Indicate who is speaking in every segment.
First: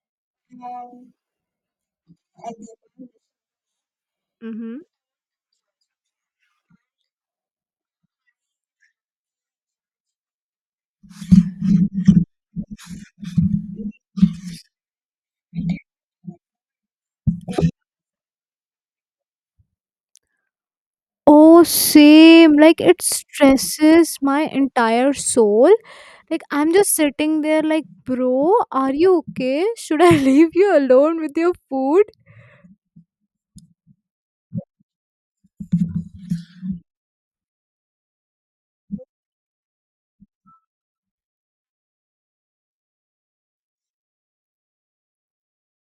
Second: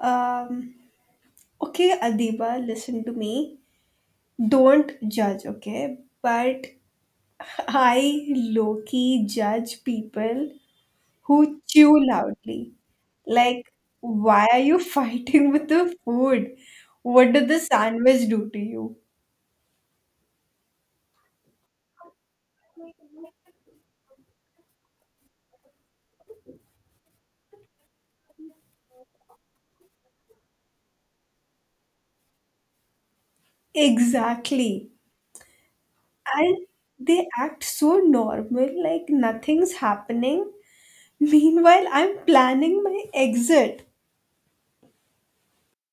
Speaker 1: Um, okay, Adiba, listen to me.
Speaker 2: Mm-hmm.
Speaker 1: Don't judge, okay? But I low key judge people who chew loudly. Like, why are you fighting with the food? What did the sandwich do to you?
Speaker 2: Oh, same. Like it stresses my entire soul. Like I'm just sitting there, like, bro, are you okay? Should I leave you alone with your food?
Speaker 1: Exactly. And they act so normal, like nothing's happening. Meanwhile, I'm planning my exit.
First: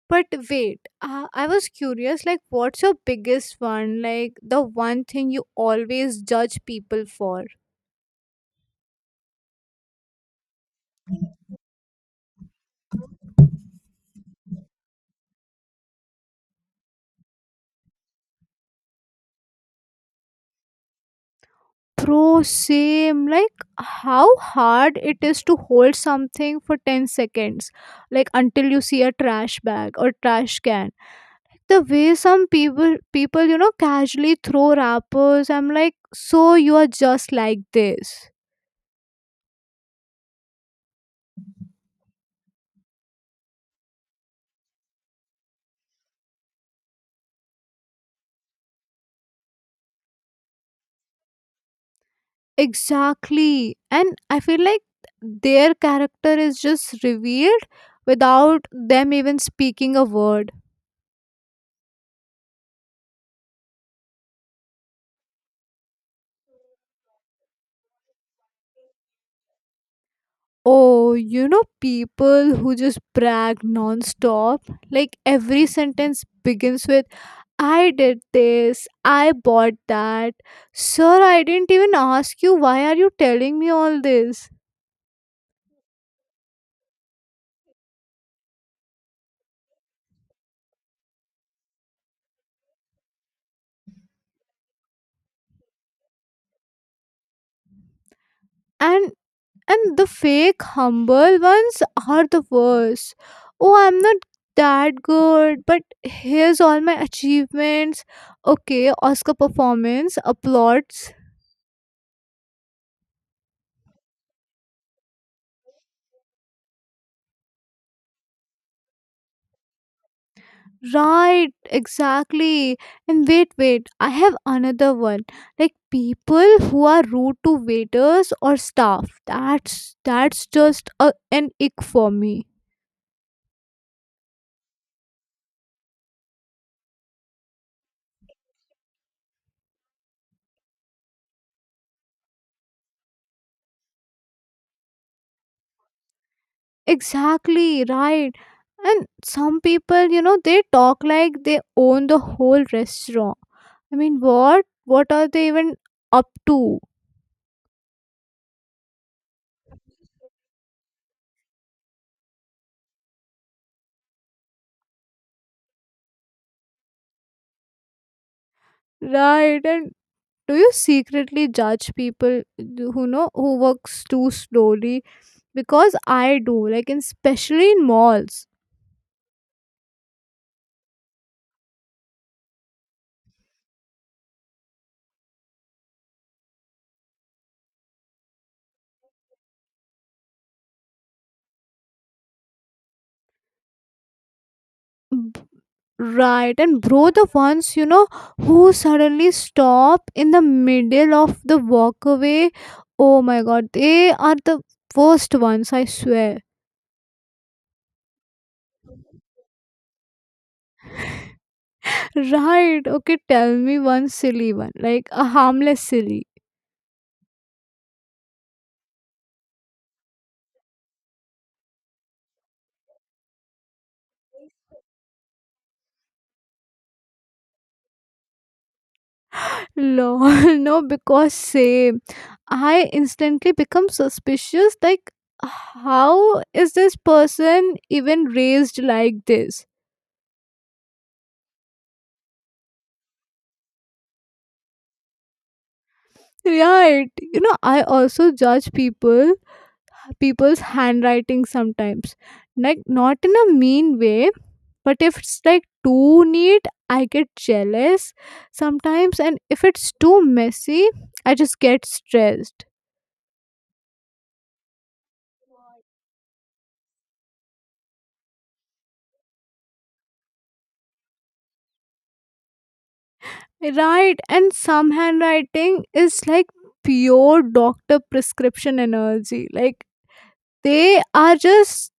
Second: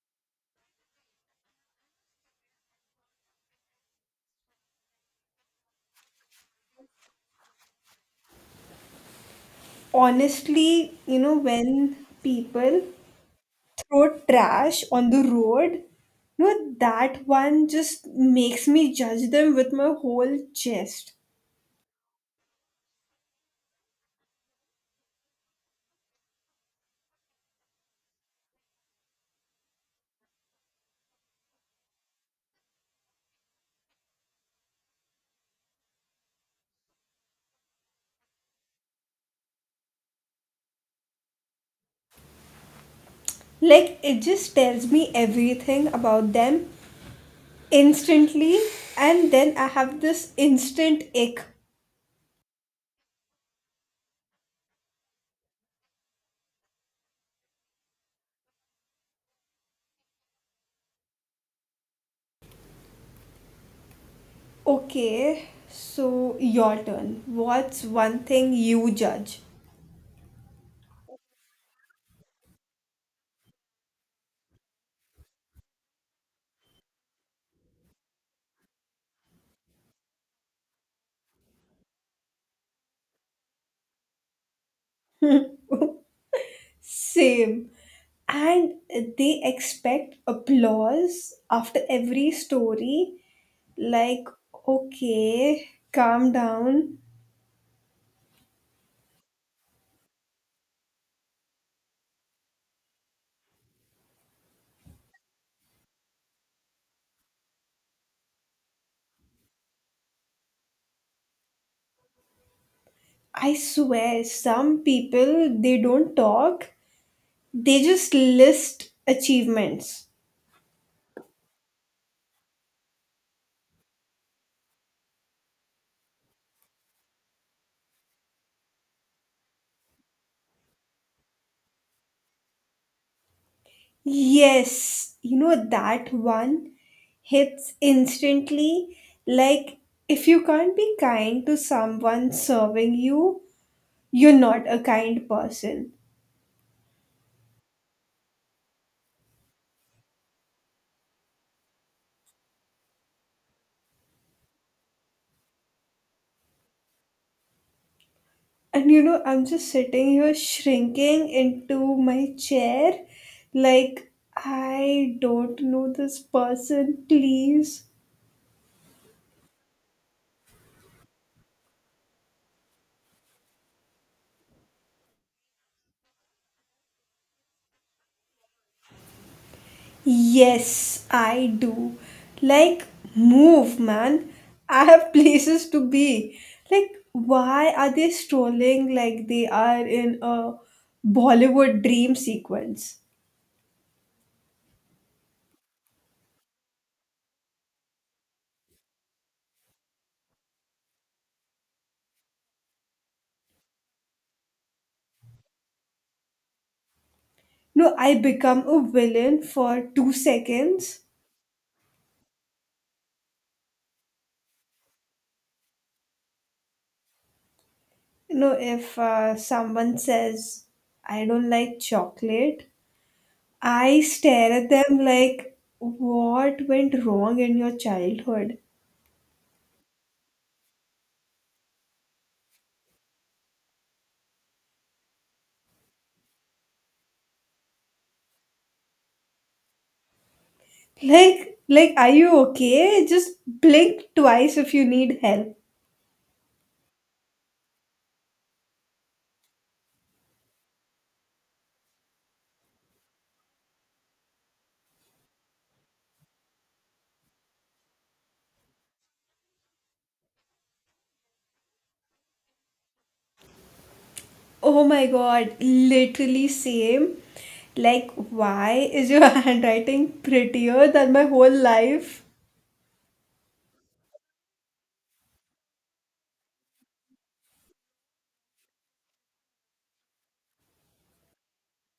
Speaker 2: But wait, I was curious. Like, what's your biggest one? Like the one thing you always judge people for?
Speaker 1: Honestly, when people throw trash on the road. No, that one just makes me judge them with my whole chest.
Speaker 2: Bro, same. Like how hard it is to hold something for 10 seconds, like until you see a trash bag or trash can, the way some people you know casually throw wrappers. I'm like, so you are just like this?
Speaker 1: Like, it just tells me everything about them instantly, and then I have this instant ick.
Speaker 2: Exactly, and I feel like their character is just revealed without them even speaking a word.
Speaker 1: Okay, so your turn. What's one thing you judge?
Speaker 2: Oh, you know, people who just brag non-stop, like every sentence begins with, I did this, I bought that. Sir, I didn't even ask you, why are you telling me all this?
Speaker 1: Same. And they expect applause after every story. Like, okay, calm down.
Speaker 2: and And the fake humble ones are the worst. Oh, I'm not that good, but here's all my achievements. Okay, Oscar performance applauds.
Speaker 1: I swear, some people, they don't talk, they just list achievements.
Speaker 2: Right, exactly. And wait, wait, I have another one. Like people who are rude to waiters or staff. That's just a, an ick for me.
Speaker 1: Yes, that one hits instantly. Like, if you can't be kind to someone serving you, you're not a kind person.
Speaker 2: Exactly, right. And some people, you know, they talk like they own the whole restaurant. I mean, what? What are they even up to?
Speaker 1: And I'm just sitting here shrinking into my chair like I don't know this person, please.
Speaker 2: Right. And do you secretly judge people who know who works too slowly? Because I do, like, in, especially in malls.
Speaker 1: Yes, I do. Like, move, man. I have places to be. Like, why are they strolling like they are in a Bollywood dream sequence?
Speaker 2: Right, and bro, the ones you know who suddenly stop in the middle of the walkway. Oh my god, they are the worst ones, I swear.
Speaker 1: No, I become a villain for 2 seconds.
Speaker 2: Right, okay, tell me one silly one, like a harmless silly.
Speaker 1: You know, if someone says, I don't like chocolate, I stare at them like, what went wrong in your childhood?
Speaker 2: Lol, no, because same. I instantly become suspicious, like, how is this person even raised like this?
Speaker 1: Like, are you okay? Just blink twice if you need help.
Speaker 2: Right, you know, I also judge people people's handwriting sometimes, like not in a mean way, but if it's like too neat I get jealous sometimes, and if it's too messy I just get stressed.
Speaker 1: Oh my god, literally same. Like, why is your handwriting prettier than my whole life?
Speaker 2: Right, and some handwriting is like pure doctor prescription energy, like they are just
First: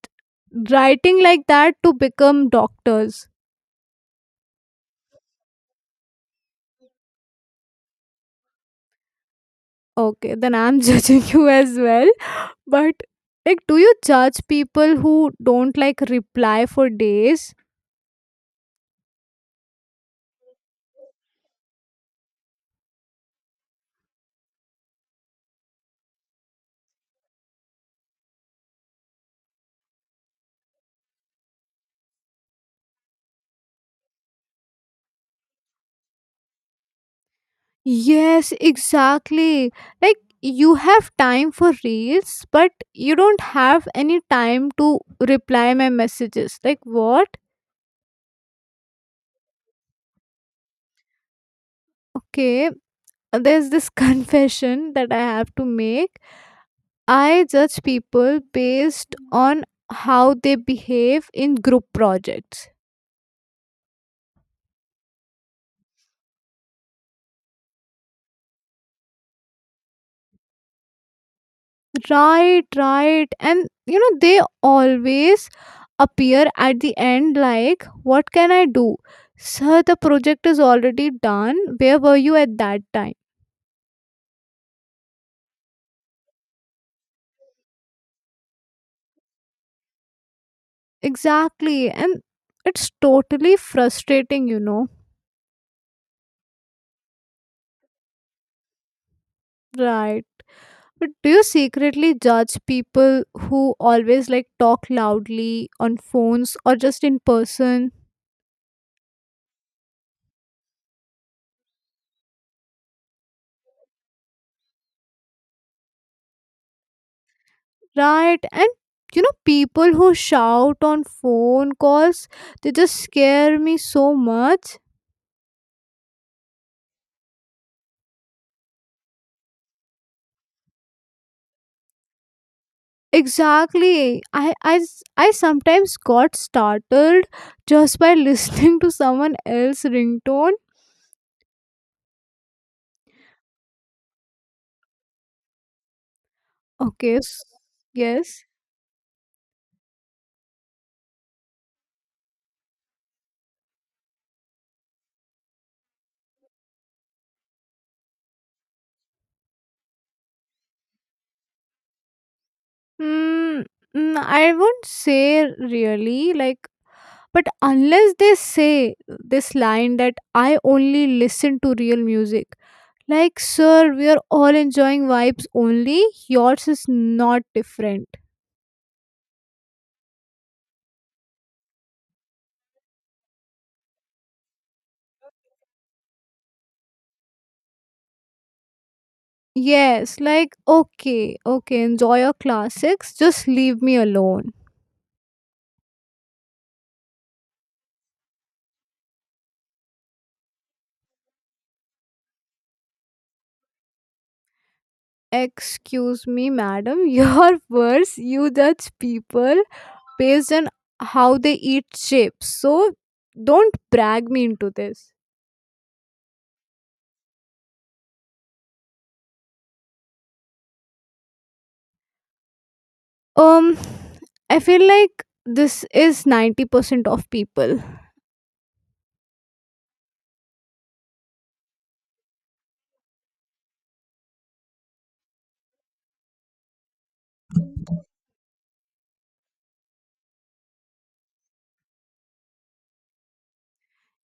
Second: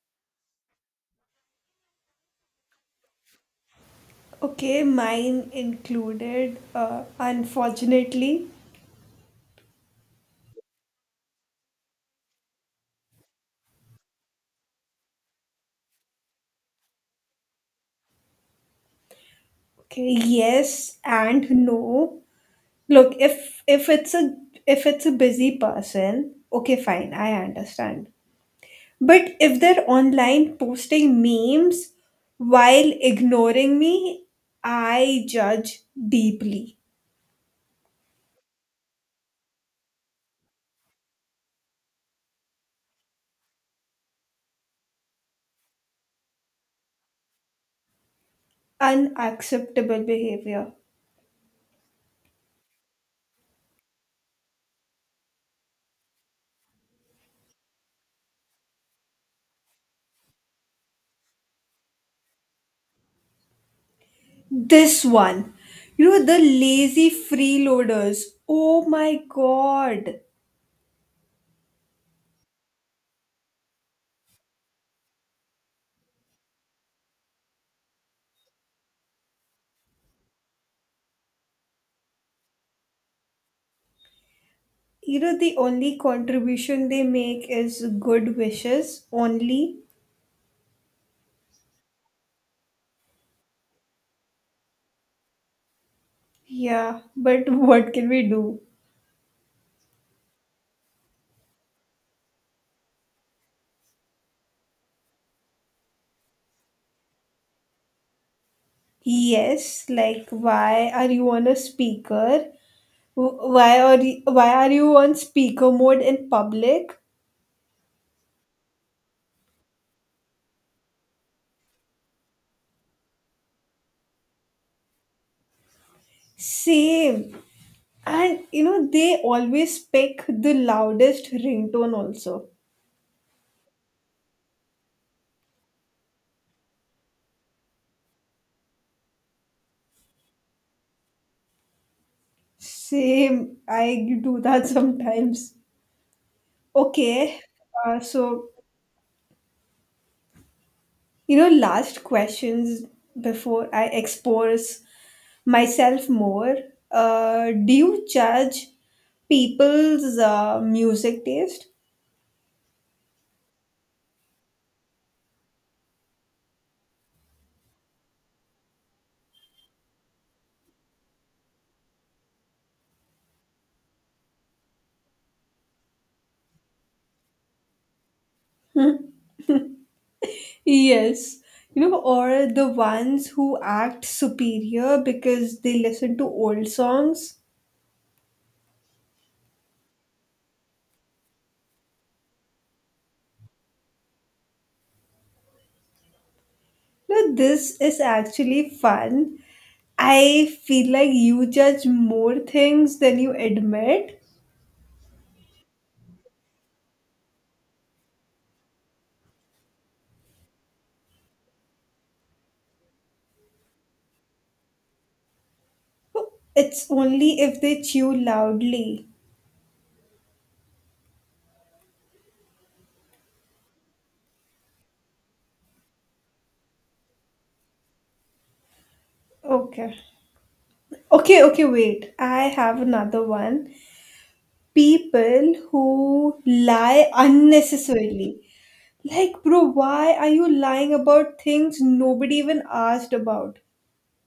Speaker 2: writing like that to become doctors.
Speaker 1: Okay, mine included, unfortunately.
Speaker 2: Okay, then I'm judging you as well. But like, do you judge people who don't like reply for days?
Speaker 1: Okay, yes and no. Look, if it's a busy person, okay, fine, I understand. But if they're online posting memes while ignoring me, I judge deeply.
Speaker 2: Yes, exactly. Like you have time for reels, but you don't have any time to reply my messages. Like what?
Speaker 1: Unacceptable behavior.
Speaker 2: Okay, there's this confession that I have to make. I judge people based on how they behave in group projects.
Speaker 1: This one. You know, the lazy freeloaders. Oh my god.
Speaker 2: Right, right. And you know, they always appear at the end like, what can I do? Sir, the project is already done. Where were you at that time?
Speaker 1: You know, the only contribution they make is good wishes only.
Speaker 2: Exactly. And it's totally frustrating, you know.
Speaker 1: Yeah, but what can we do?
Speaker 2: Right. But do you secretly judge people who always like talk loudly on phones or just in person?
Speaker 1: Yes, like why are you on a speaker? Why are you on speaker mode in public?
Speaker 2: Right, and you know, people who shout on phone calls, they just scare me so much.
Speaker 1: Same. And you know they always pick the loudest ringtone also.
Speaker 2: Exactly, I sometimes got startled just by listening to someone else's ringtone.
Speaker 1: Same. I do that sometimes.
Speaker 2: okay
Speaker 1: Okay.
Speaker 2: s-
Speaker 1: Uh,
Speaker 2: yes.
Speaker 1: so last questions before I expose myself more. Do you judge people's music taste?
Speaker 2: Mm, mm, I won't say really, like, but unless they say this line that I only listen to real music. Like, sir, we are all enjoying vibes only. Yours is not different.
Speaker 1: Yes, or the ones who act superior because they listen to old songs.
Speaker 2: Yes, like, okay, okay, enjoy your classics, just leave me alone.
Speaker 1: No, this is actually fun. I feel like you judge more things than you admit.
Speaker 2: Excuse me, madam, your words. You judge people based on how they eat chips. So don't brag me into this.
Speaker 1: It's only if they chew loudly.
Speaker 2: Um, I feel like this is 90% of people.
Speaker 1: Okay. Okay, okay, wait. I have another one. People who lie unnecessarily. Like, bro, why are you lying about things nobody even asked about?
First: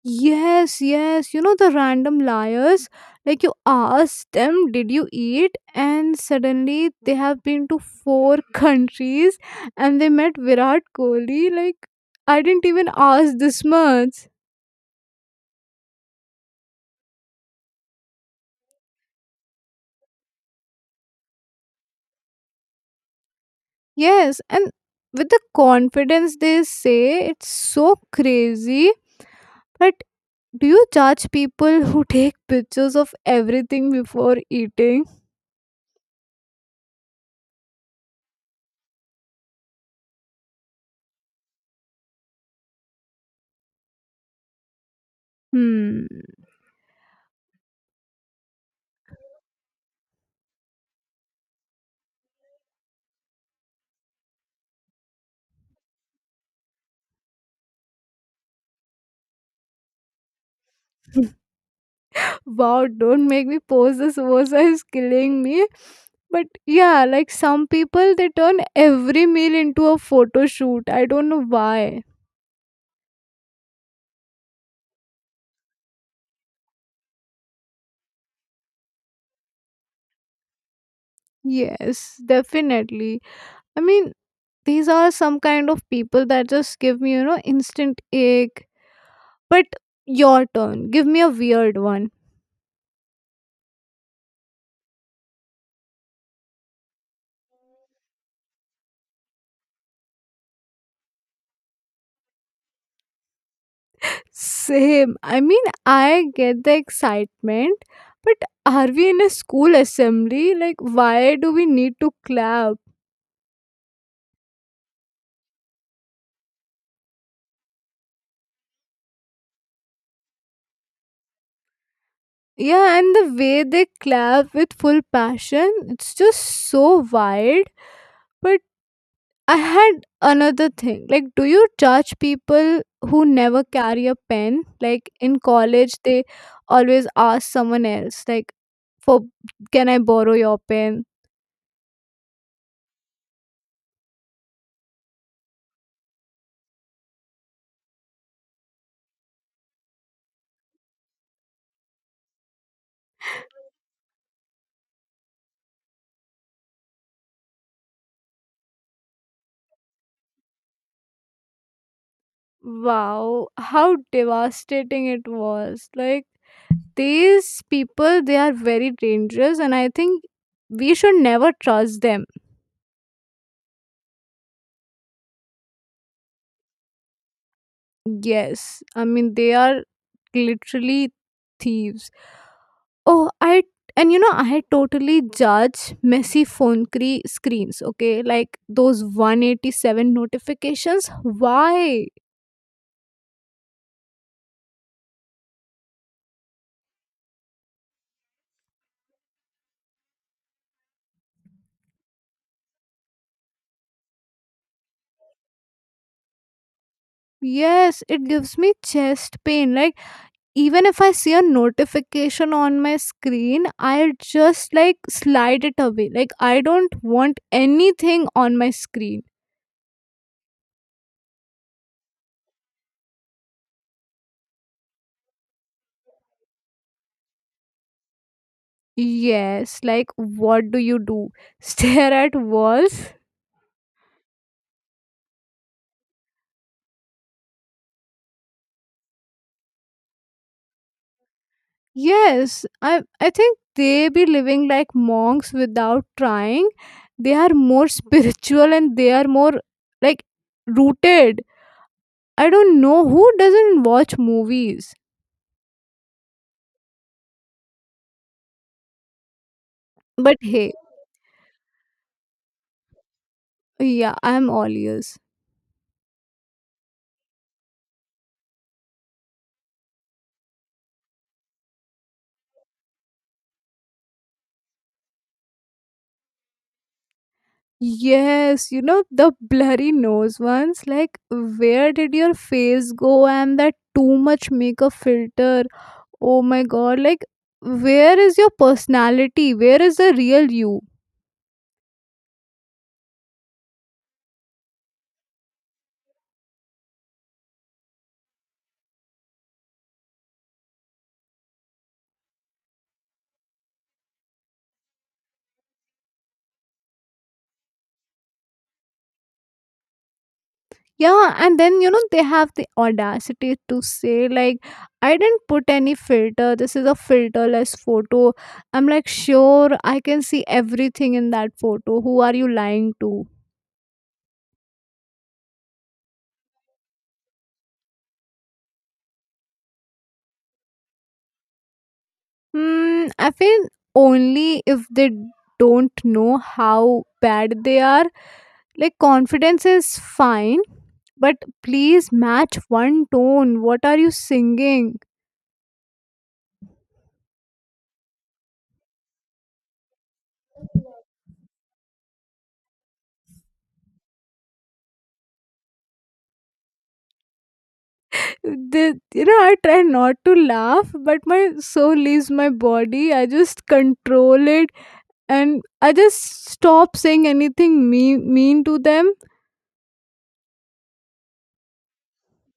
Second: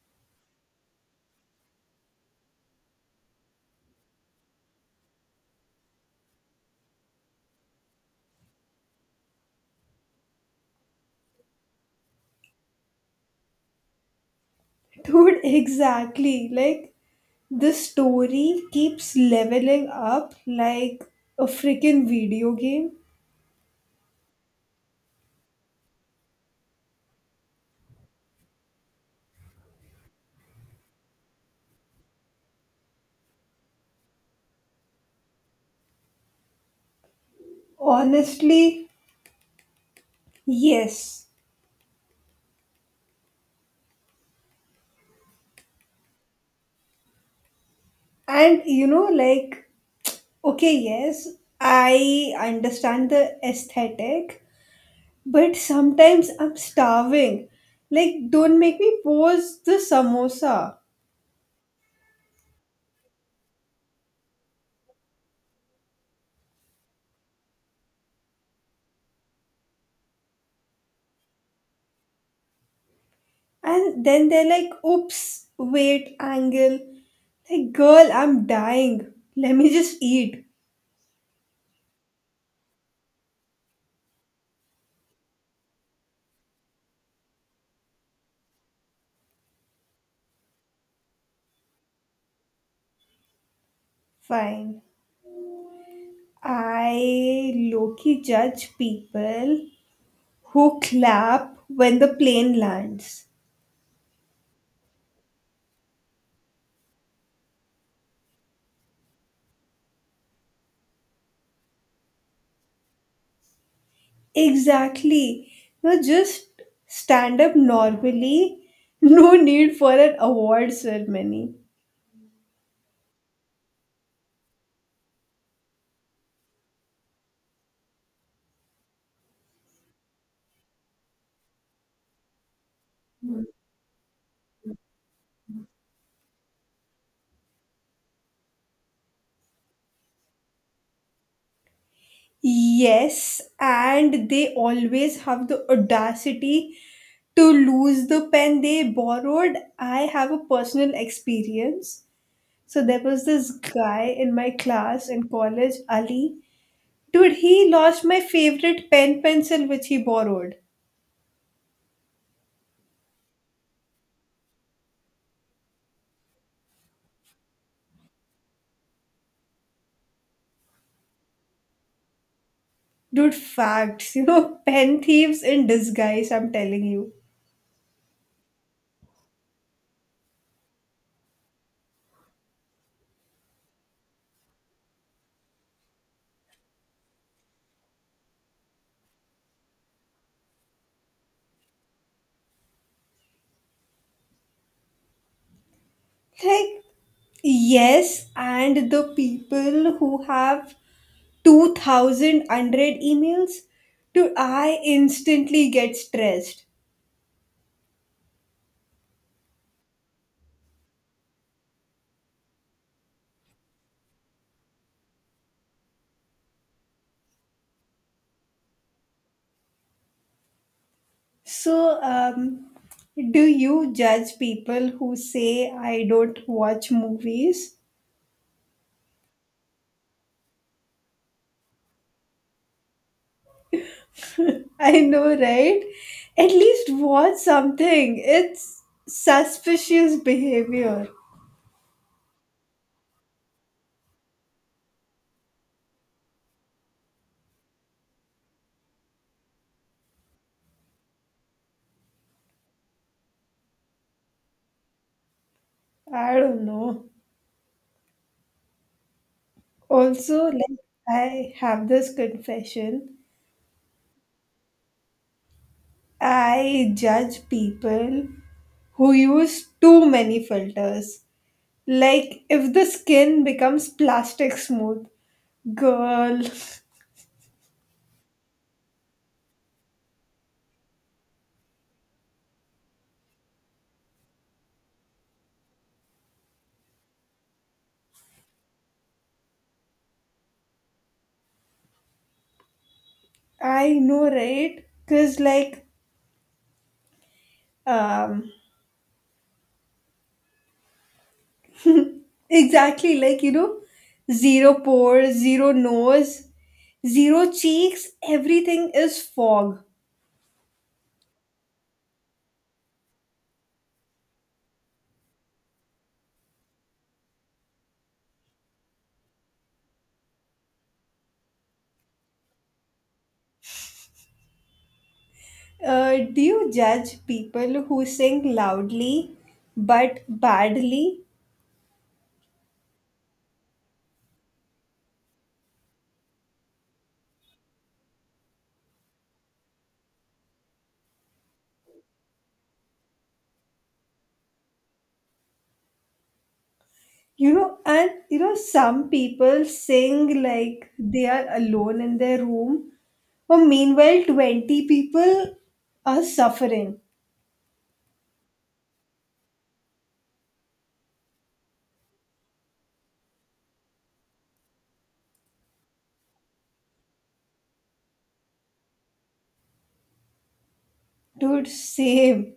Speaker 2: Yes, yes. You know the random liars? Like you ask them, did you eat? And suddenly they have been to four countries and they met Virat Kohli. Like, I didn't even ask this much.
Speaker 1: Dude, exactly. Like, the story keeps leveling up like a freaking video game.
Speaker 2: Yes, and with the confidence they say, it's so crazy. But do you judge people who take pictures of everything before eating?
Speaker 1: Honestly, yes.
Speaker 2: Hmm.
Speaker 1: And like, okay, yes, I understand the aesthetic, but sometimes I'm starving. Like, don't make me pause the samosa.
Speaker 2: Wow, don't make me pose. This samosa is killing me. But yeah, like some people, they turn every meal into a photo shoot. I don't know why.
Speaker 1: And then they're like, oops, wait, angle. Like, girl, I'm dying. Let me just eat.
Speaker 2: Yes, definitely. I mean, these are some kind of people that just give me, you know, instant ache. But your turn. Give me a weird one.
Speaker 1: Fine. I low key judge people who clap when the plane lands.
Speaker 2: Same. I mean, I get the excitement, but are we in a school assembly? Like, why do we need to clap?
Speaker 1: Exactly. No, just stand up normally. No need for an award ceremony.
Speaker 2: Yeah, and the way they clap with full passion, it's just so wild. But I had another thing. Like, do you judge people who never carry a pen? Like, in college, they always ask someone else, like, for, can I borrow your pen?
Speaker 1: Yes, and they always have the audacity to lose the pen they borrowed. I have a personal experience. So there was this guy in my class in college, Ali. Dude, he lost my favorite pen pencil which he borrowed.
Speaker 2: Wow, how devastating it was. Like, these people, they are very dangerous, and I think we should never trust them.
Speaker 1: Dude, facts. You know, pen thieves in disguise, I'm telling you.
Speaker 2: Yes, I mean, they are literally thieves. Oh, I, and you know, I totally judge messy phone screens, okay? Like those 187 notifications. Why?
Speaker 1: Like, yes, and the people who have 2000 unread emails, dude, I instantly get stressed.
Speaker 2: Yes, it gives me chest pain. Like, even if I see a notification on my screen, I just like slide it away, like I don't want anything on my screen.
Speaker 1: So, do you judge people who say I don't watch movies?
Speaker 2: Yes, like what do you do, stare at walls?
Speaker 1: I know, right? At least watch something. It's suspicious behavior.
Speaker 2: Yes, i I think they be living like monks without trying. They are more spiritual and they are more, like, rooted. I don't know who doesn't watch movies.
Speaker 1: I don't know.
Speaker 2: But
Speaker 1: Also,
Speaker 2: hey,
Speaker 1: like, I have this confession.
Speaker 2: yeah, I'm all ears.
Speaker 1: I judge people who use too many filters. Like, if the skin becomes plastic smooth, girl.
Speaker 2: Yes, you know, the blurry nose ones. Like, where did your face go? And that too much makeup filter. Oh my god, like, where is your personality? Where is the real you?
Speaker 1: I know, right? Because, like, um, Exactly, like zero pores, zero nose, zero cheeks, everything is fog.
Speaker 2: Yeah, and then you know they have the audacity to say, like, I didn't put any filter. This is a filterless photo. I'm like, sure, I can see everything in that photo. Who are you lying to?
Speaker 1: Do you judge people who sing loudly but badly?
Speaker 2: Hmm, I feel only if they don't know how bad they are. Like, confidence is fine, but please match one tone. What are you singing?
Speaker 1: And some people sing like they are alone in their room, or meanwhile, 20 people are suffering.
Speaker 2: The, you know, I try not to laugh, but my soul leaves my body. I just control it and I just stop saying anything mean to them.
Speaker 1: Dude, same.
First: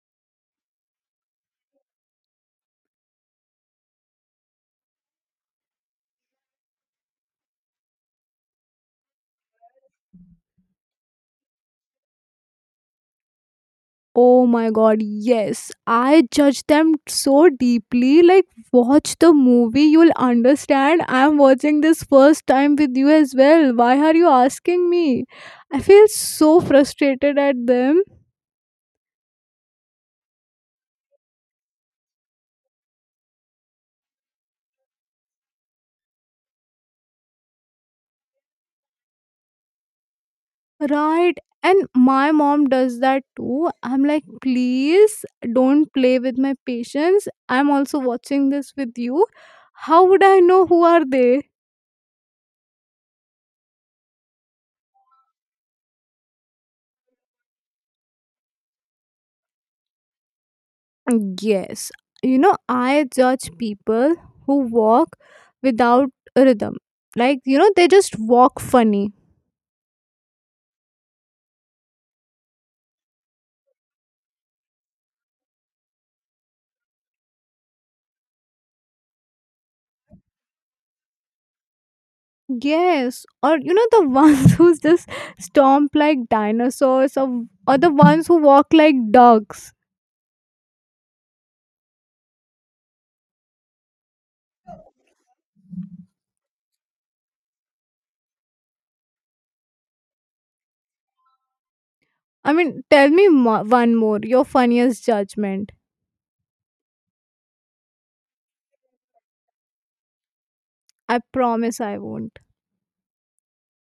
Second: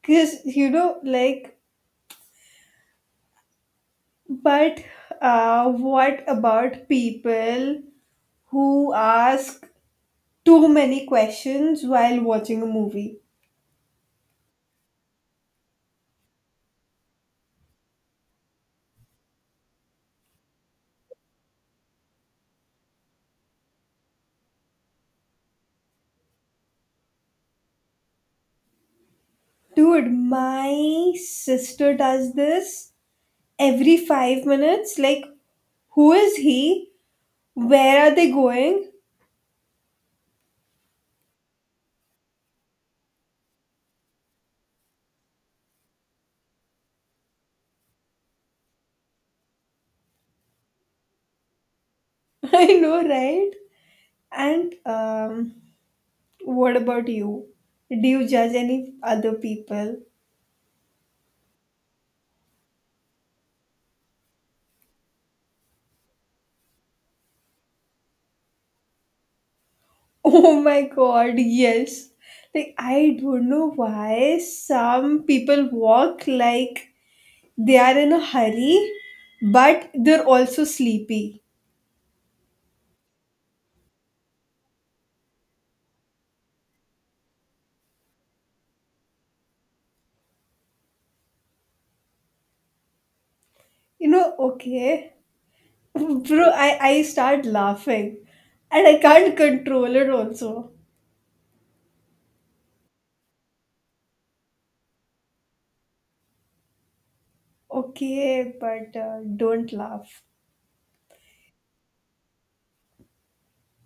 Speaker 1: Because, like, but what about people who ask too many questions while watching a movie?
Speaker 2: Oh my god, yes. I judge them so deeply. Like, watch the movie, you'll understand. I'm watching this first time with you as well. Why are you asking me? I feel so frustrated at them.
Speaker 1: Dude, my sister does this every 5 minutes. Like, who is he? Where are they going?
Speaker 2: Right. And my mom does that too. I'm like, please don't play with my patience. I'm also watching this with you. How would I know who are they?
Speaker 1: I know, right? And what about you? Do you judge any other people?
Speaker 2: Yes, you know, I judge people who walk without a rhythm. Like, you know, they just walk funny.
Speaker 1: Oh my god, yes. Like, I don't know why some people walk like they are in a hurry, but they're also sleepy.
Speaker 2: Yes, or you know, the ones who just stomp like dinosaurs, or the ones who walk like dogs.
Speaker 1: You know, okay. Bro, I start laughing and I can't control it also.
Speaker 2: I mean, tell me one more, your funniest judgment.
Speaker 1: Okay, but don't laugh.
Speaker 2: I promise I won't.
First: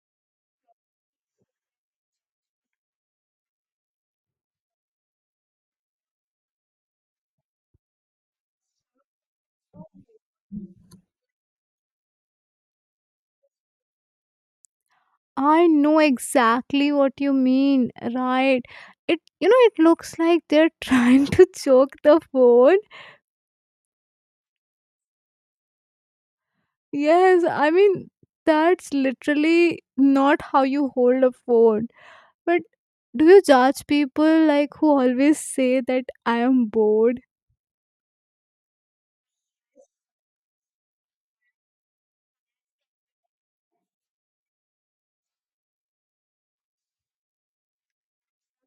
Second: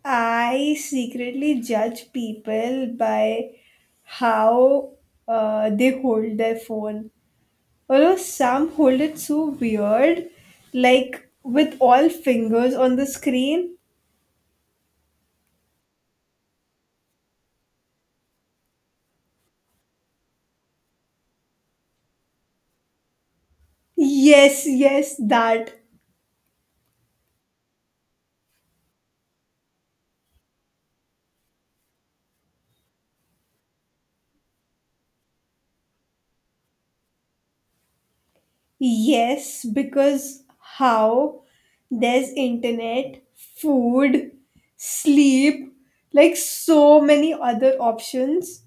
Speaker 1: I secretly judge people by how they hold their phone. Although some hold it so weird, like with all fingers on the screen.
Speaker 2: I know exactly what you mean, right? It, you know, it looks like they're trying to choke the food.
Speaker 1: Yes, yes, that.
Speaker 2: Yes, I mean, that's literally not how you hold a phone. But do you judge people like who always say that I am bored?
Speaker 1: Yes, because how? There's internet, food, sleep, like so many other options.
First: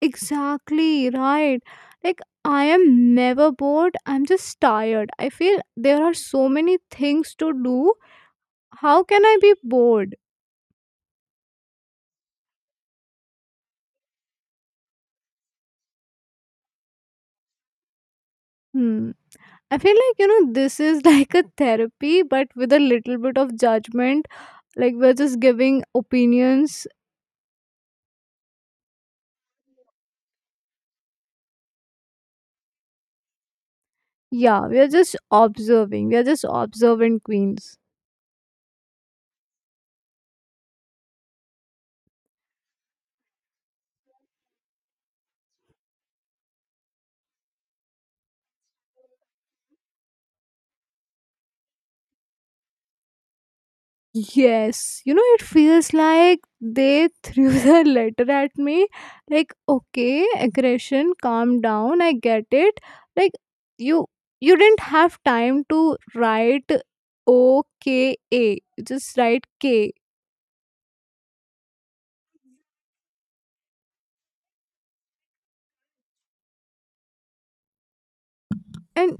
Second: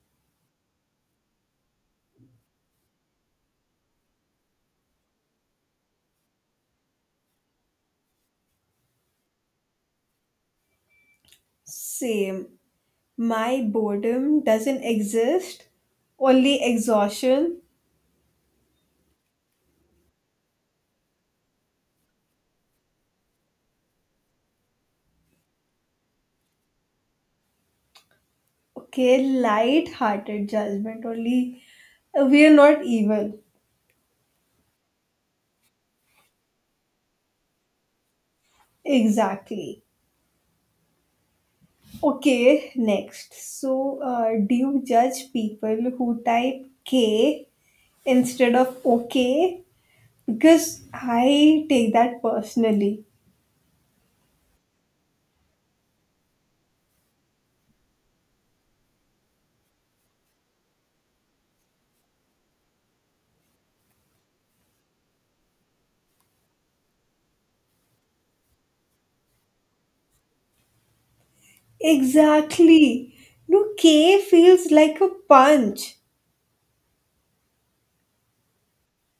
Speaker 2: Exactly, right. Like, I am never bored. I'm just tired. I feel there are so many things to do. How can I be bored?
Speaker 1: Same. My boredom doesn't exist, only exhaustion.
Speaker 2: Hmm. I feel like, you know, this is like a therapy, but with a little bit of judgment. Like, we're just giving opinions.
Speaker 1: Okay, light hearted judgment, only we are not evil.
Speaker 2: Yeah, we are just observing. We are just observant queens.
Speaker 1: Exactly. Okay, next. So, do you judge people who type K instead of OK? Because I take that personally.
Speaker 2: Yes, you know, it feels like they threw the letter at me. Like, okay, aggression, calm down. I get it. Like, you you didn't have time to write OKA. Just write K.
Speaker 1: Exactly. No, K feels like a punch.
Speaker 2: And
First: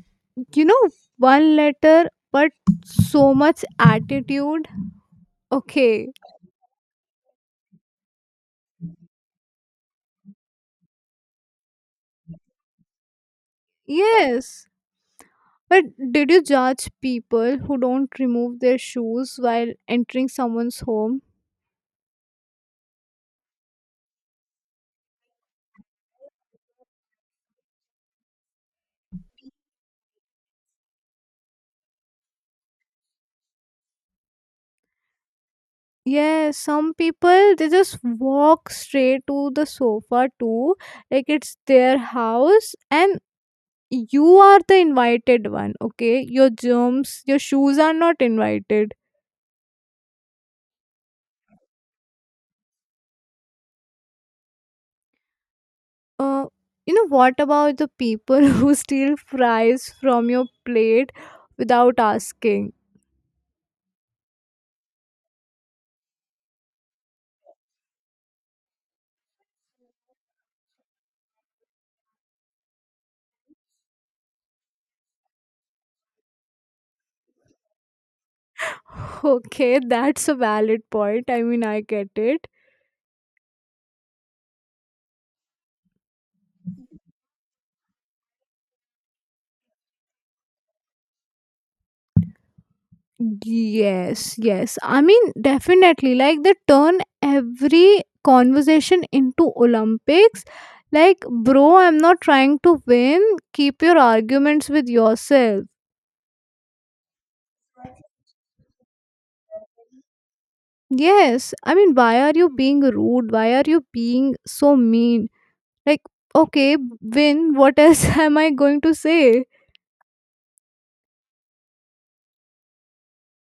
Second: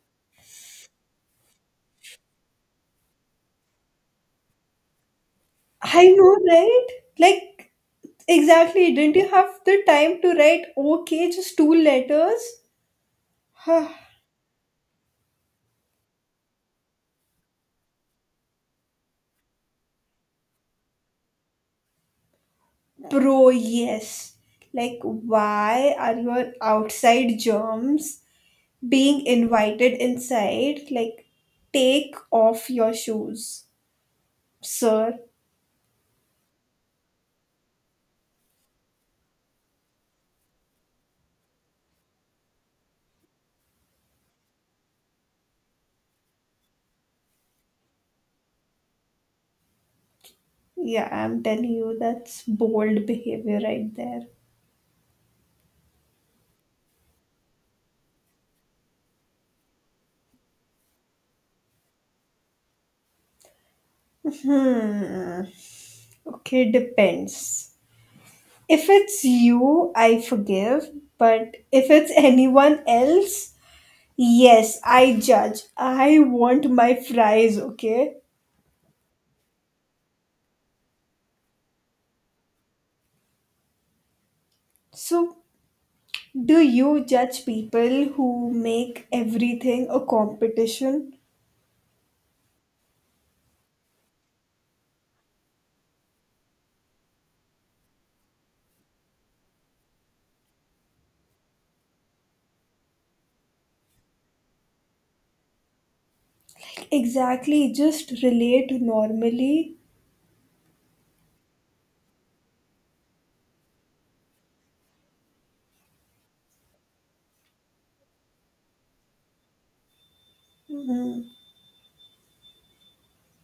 Speaker 2: you know, one letter, but so much attitude. Okay.
Speaker 1: I know, right? Like, exactly. Didn't you have the time to write OK, just two letters? Huh.
Speaker 2: Yes. But did you judge people who don't remove their shoes while entering someone's home?
Speaker 1: Bro, yes. Like, why are your outside germs being invited inside, like, take off your shoes, sir.
Speaker 2: Yeah, some people they just walk straight to the sofa too, like it's their house, and you are the invited one, okay? Your germs, your shoes are not invited.
Speaker 1: Yeah, I'm telling you, that's bold behavior right there.
Speaker 2: Uh, you know, what about the people who steal fries from your plate without asking?
Speaker 1: Hmm. Okay, depends. If it's you, I forgive. But if it's anyone else, yes, I judge. I want my fries, okay?
Speaker 2: Okay, that's a valid point. I mean, I get it.
Speaker 1: So, do you judge people who make everything a competition?
Speaker 2: Yes, yes. I mean, definitely. Like they turn every conversation into Olympics. Like, bro, I'm not trying to win. Keep your arguments with yourself.
Speaker 1: Exactly, just relate normally.
Speaker 2: Yes. I mean, why are you being rude? Why are you being so mean? Like, okay, win. What else am I going to say?
Speaker 1: Mhm.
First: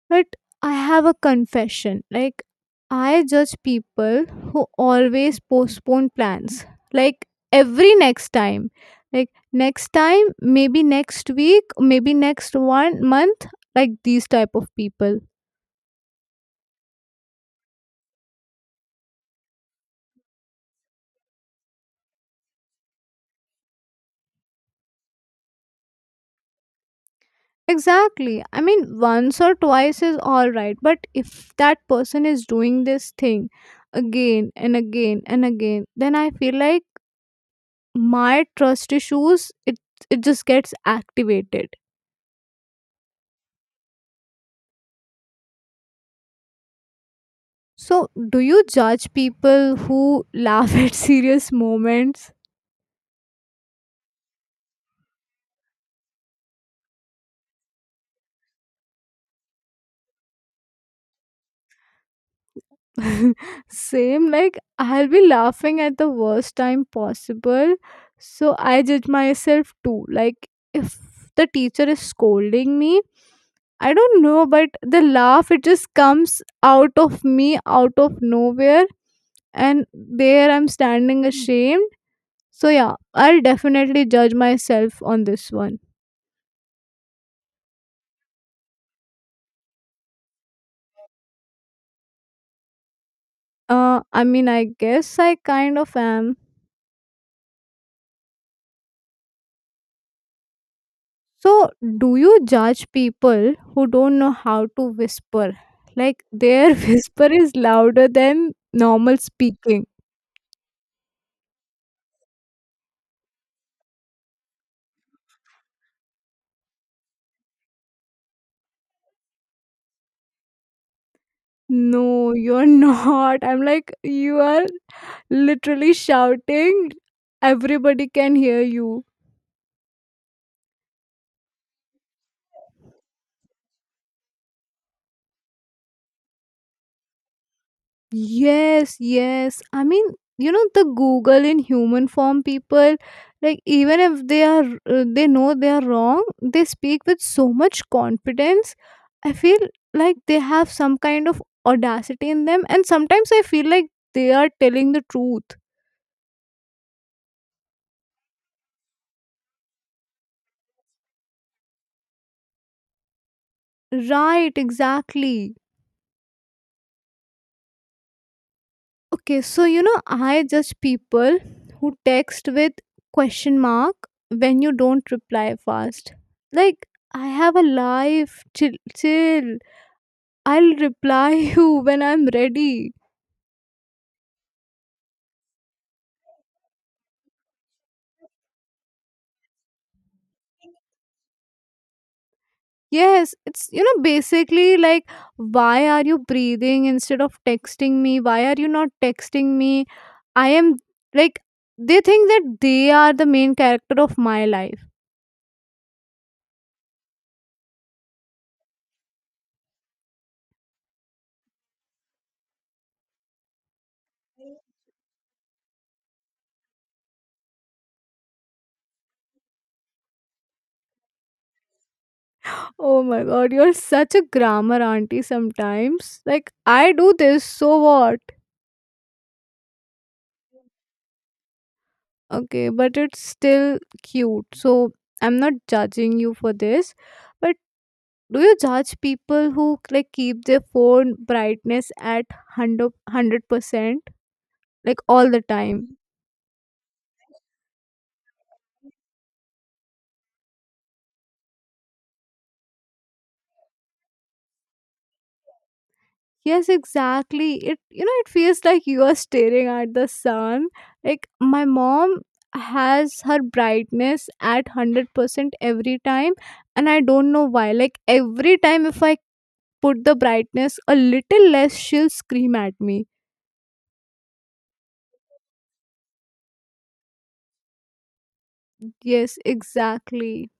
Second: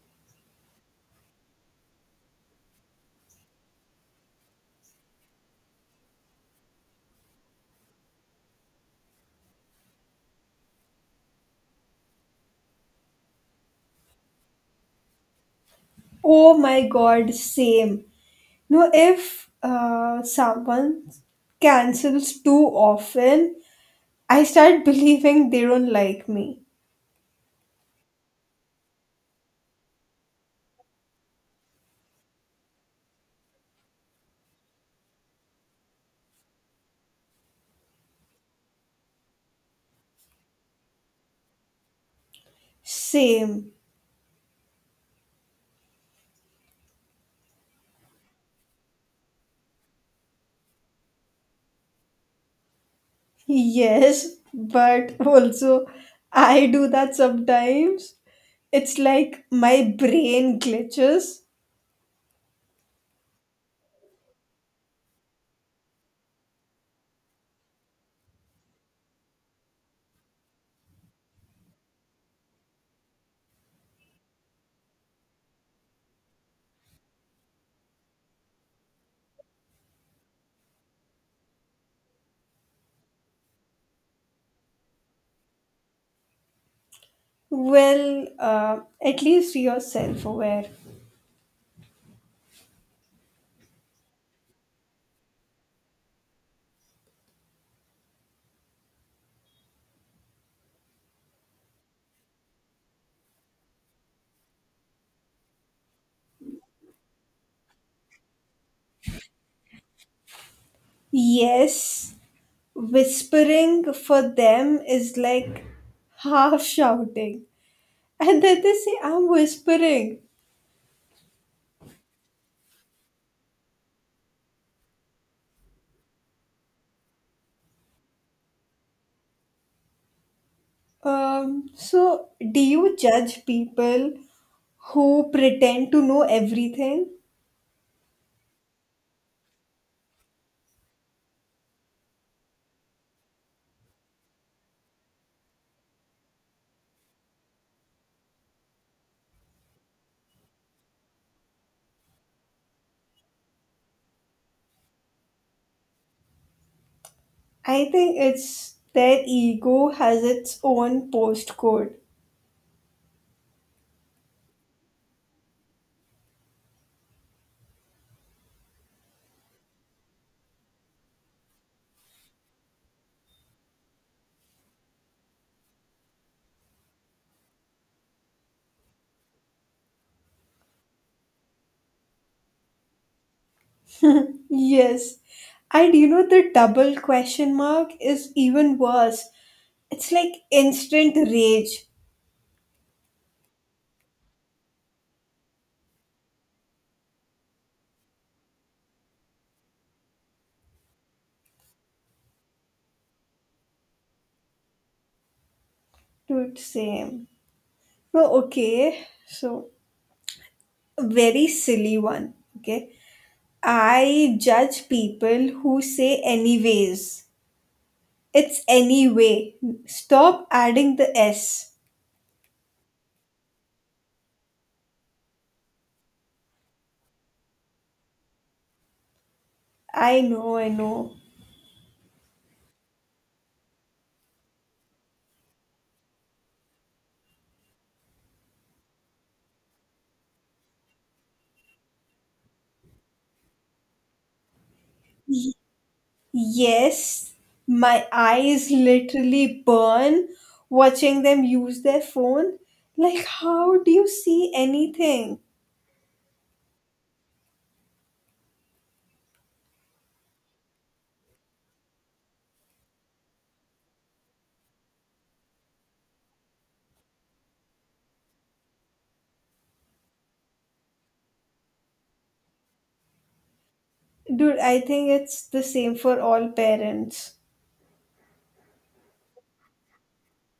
Speaker 2: But I have a confession. Like, I judge people who always postpone plans. Like, every next time. Like, next time, maybe next week, maybe next 1 month. Like, these type of people.
Speaker 1: Oh my god, same. No, if someone cancels too often, I start believing they don't like me.
Speaker 2: Exactly. I mean, once or twice is alright. But if that person is doing this thing again and again and again, then I feel like my trust issues, it just gets activated.
Speaker 1: Same.
Speaker 2: So, do you judge people who laugh at serious moments?
Speaker 1: Yes, but also I do that sometimes. It's like my brain glitches.
Speaker 2: Same, like I'll be laughing at the worst time possible. So, I judge myself too. Like, if the teacher is scolding me, I don't know, but the laugh, it just comes out of me, out of nowhere. And there I'm standing ashamed. So, yeah, I'll definitely judge myself on this one.
Speaker 1: Well, at least you're self aware.
Speaker 2: I guess I kind of am. So, do you judge people who don't know how to whisper? Like their whisper is louder than normal speaking.
Speaker 1: Yes, whispering for them is like half shouting. And then they say, I'm whispering.
Speaker 2: No, you're not. I'm like, you are literally shouting. Everybody can hear you.
Speaker 1: So, do you judge people who pretend to know everything?
Speaker 2: Yes, yes. The Google in human form people, like, even if they are, they know they are wrong, they speak with so much confidence. I feel like they have some kind of audacity in them, and sometimes I feel like they are telling the truth.
Speaker 1: I think it's their ego has its own postcode.
Speaker 2: Right, exactly. Okay, so I judge people who text with question mark when you don't reply fast. Like, I have a life, chill, chill. I'll reply you when I'm ready.
Speaker 1: Yes. And the double question mark is even worse. It's like instant rage.
Speaker 2: Yes, basically like, why are you breathing instead of texting me? Why are you not texting me? I am like, they think that they are the main character of my life.
Speaker 1: Dude, same. No, okay. So very silly one. Okay. I judge people who say anyways. It's anyway. Stop adding the S.
Speaker 2: Oh my god, you're such a grammar auntie sometimes. Like, I do this, so what?
Speaker 1: I know, I know.
Speaker 2: Okay, but it's still cute. So, I'm not judging you for this. But do you judge people who like keep their phone brightness at 100%? Like all the time.
Speaker 1: Yes, my eyes literally burn watching them use their phone. Like, how do you see anything?
Speaker 2: Yes, exactly. It it feels like you are staring at the sun. Like my mom has her brightness at 100% every time and I don't know why. Like every time if I put the brightness a little less she'll scream at me.
Speaker 1: Dude, I think it's the same for all parents.
Speaker 2: Yes, exactly.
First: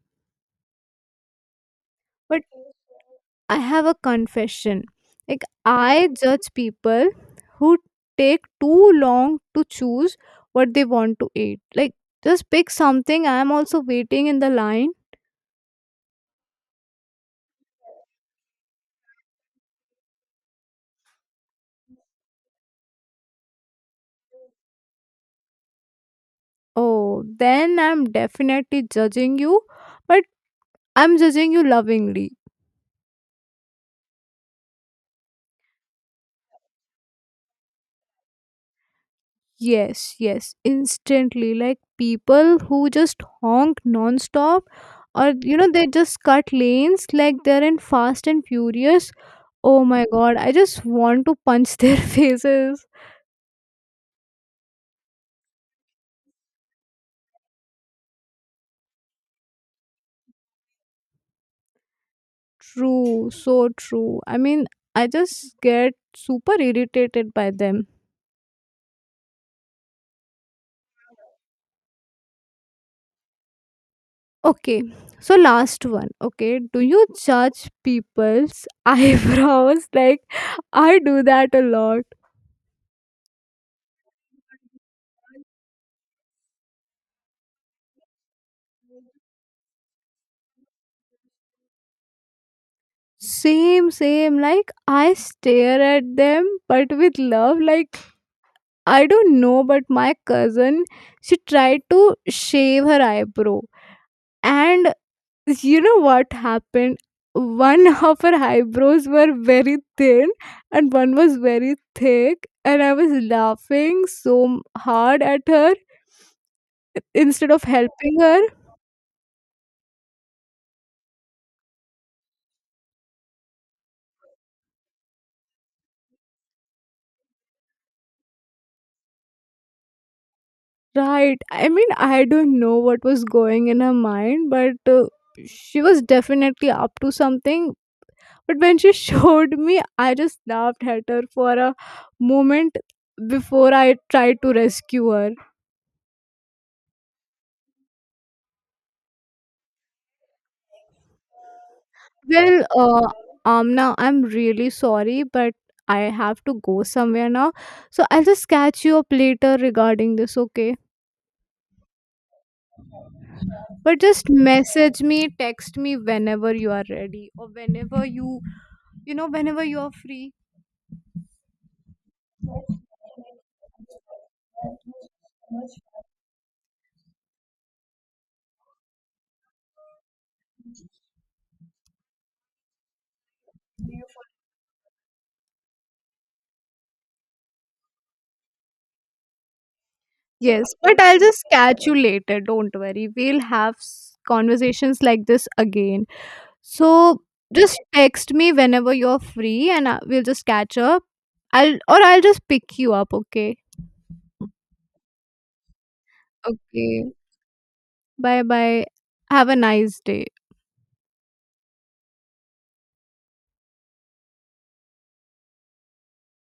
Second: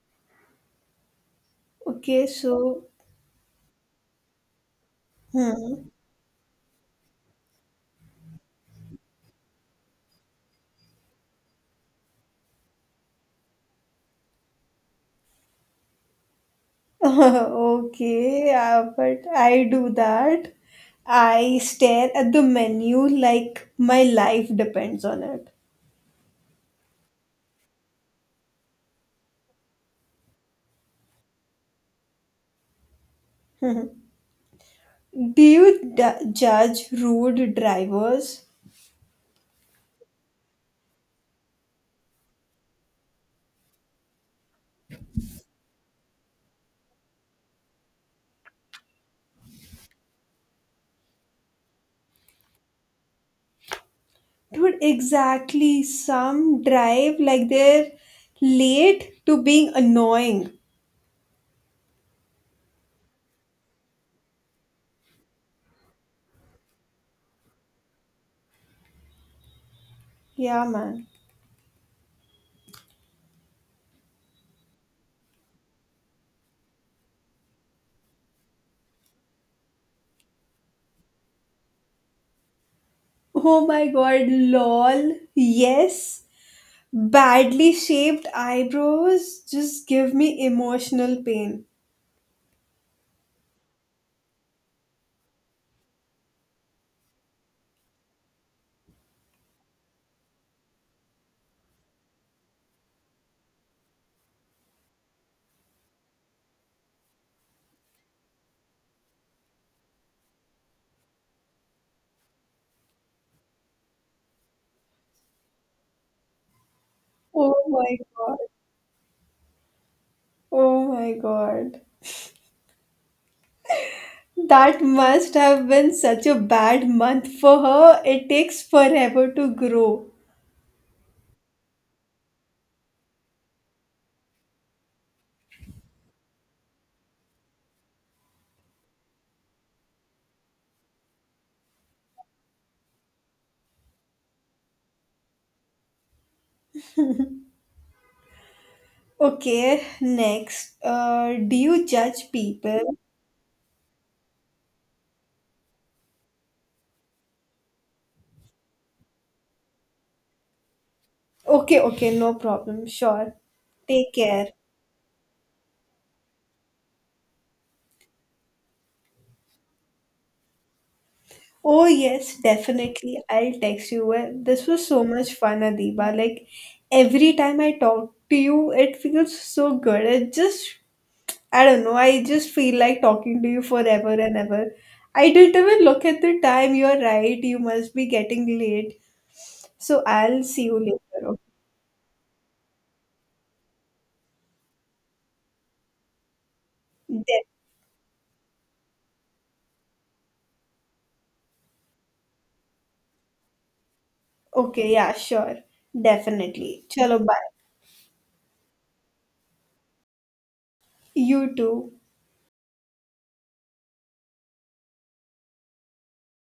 Speaker 1: Okay,
Speaker 2: But
Speaker 1: so.
Speaker 2: I have a confession. Like
Speaker 1: Hmm.
Speaker 2: I judge people who take too long to choose what they want to eat. Like just pick something. I'm also waiting in the line.
Speaker 1: Okay, but I do that. I stare at the menu like my life depends on it.
Speaker 2: Oh, then I'm definitely judging you, but I'm judging you lovingly.
Speaker 1: Do you judge rude drivers?
Speaker 2: Yes, yes, instantly. Like people who just honk non-stop or they just cut lanes like they're in Fast and Furious. Oh my god, I just want to punch their faces.
Speaker 1: Dude, exactly. Some drive like they're late to being annoying.
Speaker 2: True, so true. I mean, I just get super irritated by them.
Speaker 1: Yeah, man.
Speaker 2: Okay, so last one. Okay, do you judge people's eyebrows? Like I do that a lot.
Speaker 1: Oh my god, lol. Yes. Badly shaped eyebrows just give me emotional pain.
Speaker 2: Same, same. Like I stare at them, but with love. Like I don't know, but my cousin, she tried to shave her eyebrow, and you know what happened? One of her eyebrows were very thin, and one was very thick, and I was laughing so hard at her instead
Speaker 1: Oh
Speaker 2: of
Speaker 1: my
Speaker 2: helping
Speaker 1: god.
Speaker 2: her.
Speaker 1: Oh my god. That must have been such a bad month for her. It takes forever to grow.
Speaker 2: Right. I mean, I don't know what was going in her mind, but she was definitely up to something. But when she showed me, I just laughed at her for a moment before I tried to rescue her.
Speaker 1: Okay, next. Do you judge
Speaker 2: Well,
Speaker 1: people?
Speaker 2: Amna, I'm really sorry, but I have to go somewhere now. So I'll just catch you up later regarding this, okay?
Speaker 1: Okay, okay, no problem. Sure.
Speaker 2: But
Speaker 1: Take
Speaker 2: just
Speaker 1: care.
Speaker 2: message me, text me whenever you are ready or whenever whenever you are free.
Speaker 1: Oh, yes, definitely. I'll text you. Well, this was so much fun, Adiba. Like, every time I talk to you, it feels so good. It just, I don't know. I just feel like talking to you forever and ever. I didn't even look at the time. You're right. You must be getting late. So I'll
Speaker 2: Yes,
Speaker 1: see you
Speaker 2: but I'll
Speaker 1: later.
Speaker 2: just catch you later. Don't worry. We'll have conversations like this again. So
Speaker 1: Okay,
Speaker 2: just text me whenever you're free and we'll just catch up. I'll just pick you up, okay?
Speaker 1: okay, yeah, sure. Definitely.
Speaker 2: Okay.
Speaker 1: Chalo, bye.
Speaker 2: Bye bye. Have a nice day.
Speaker 1: You too.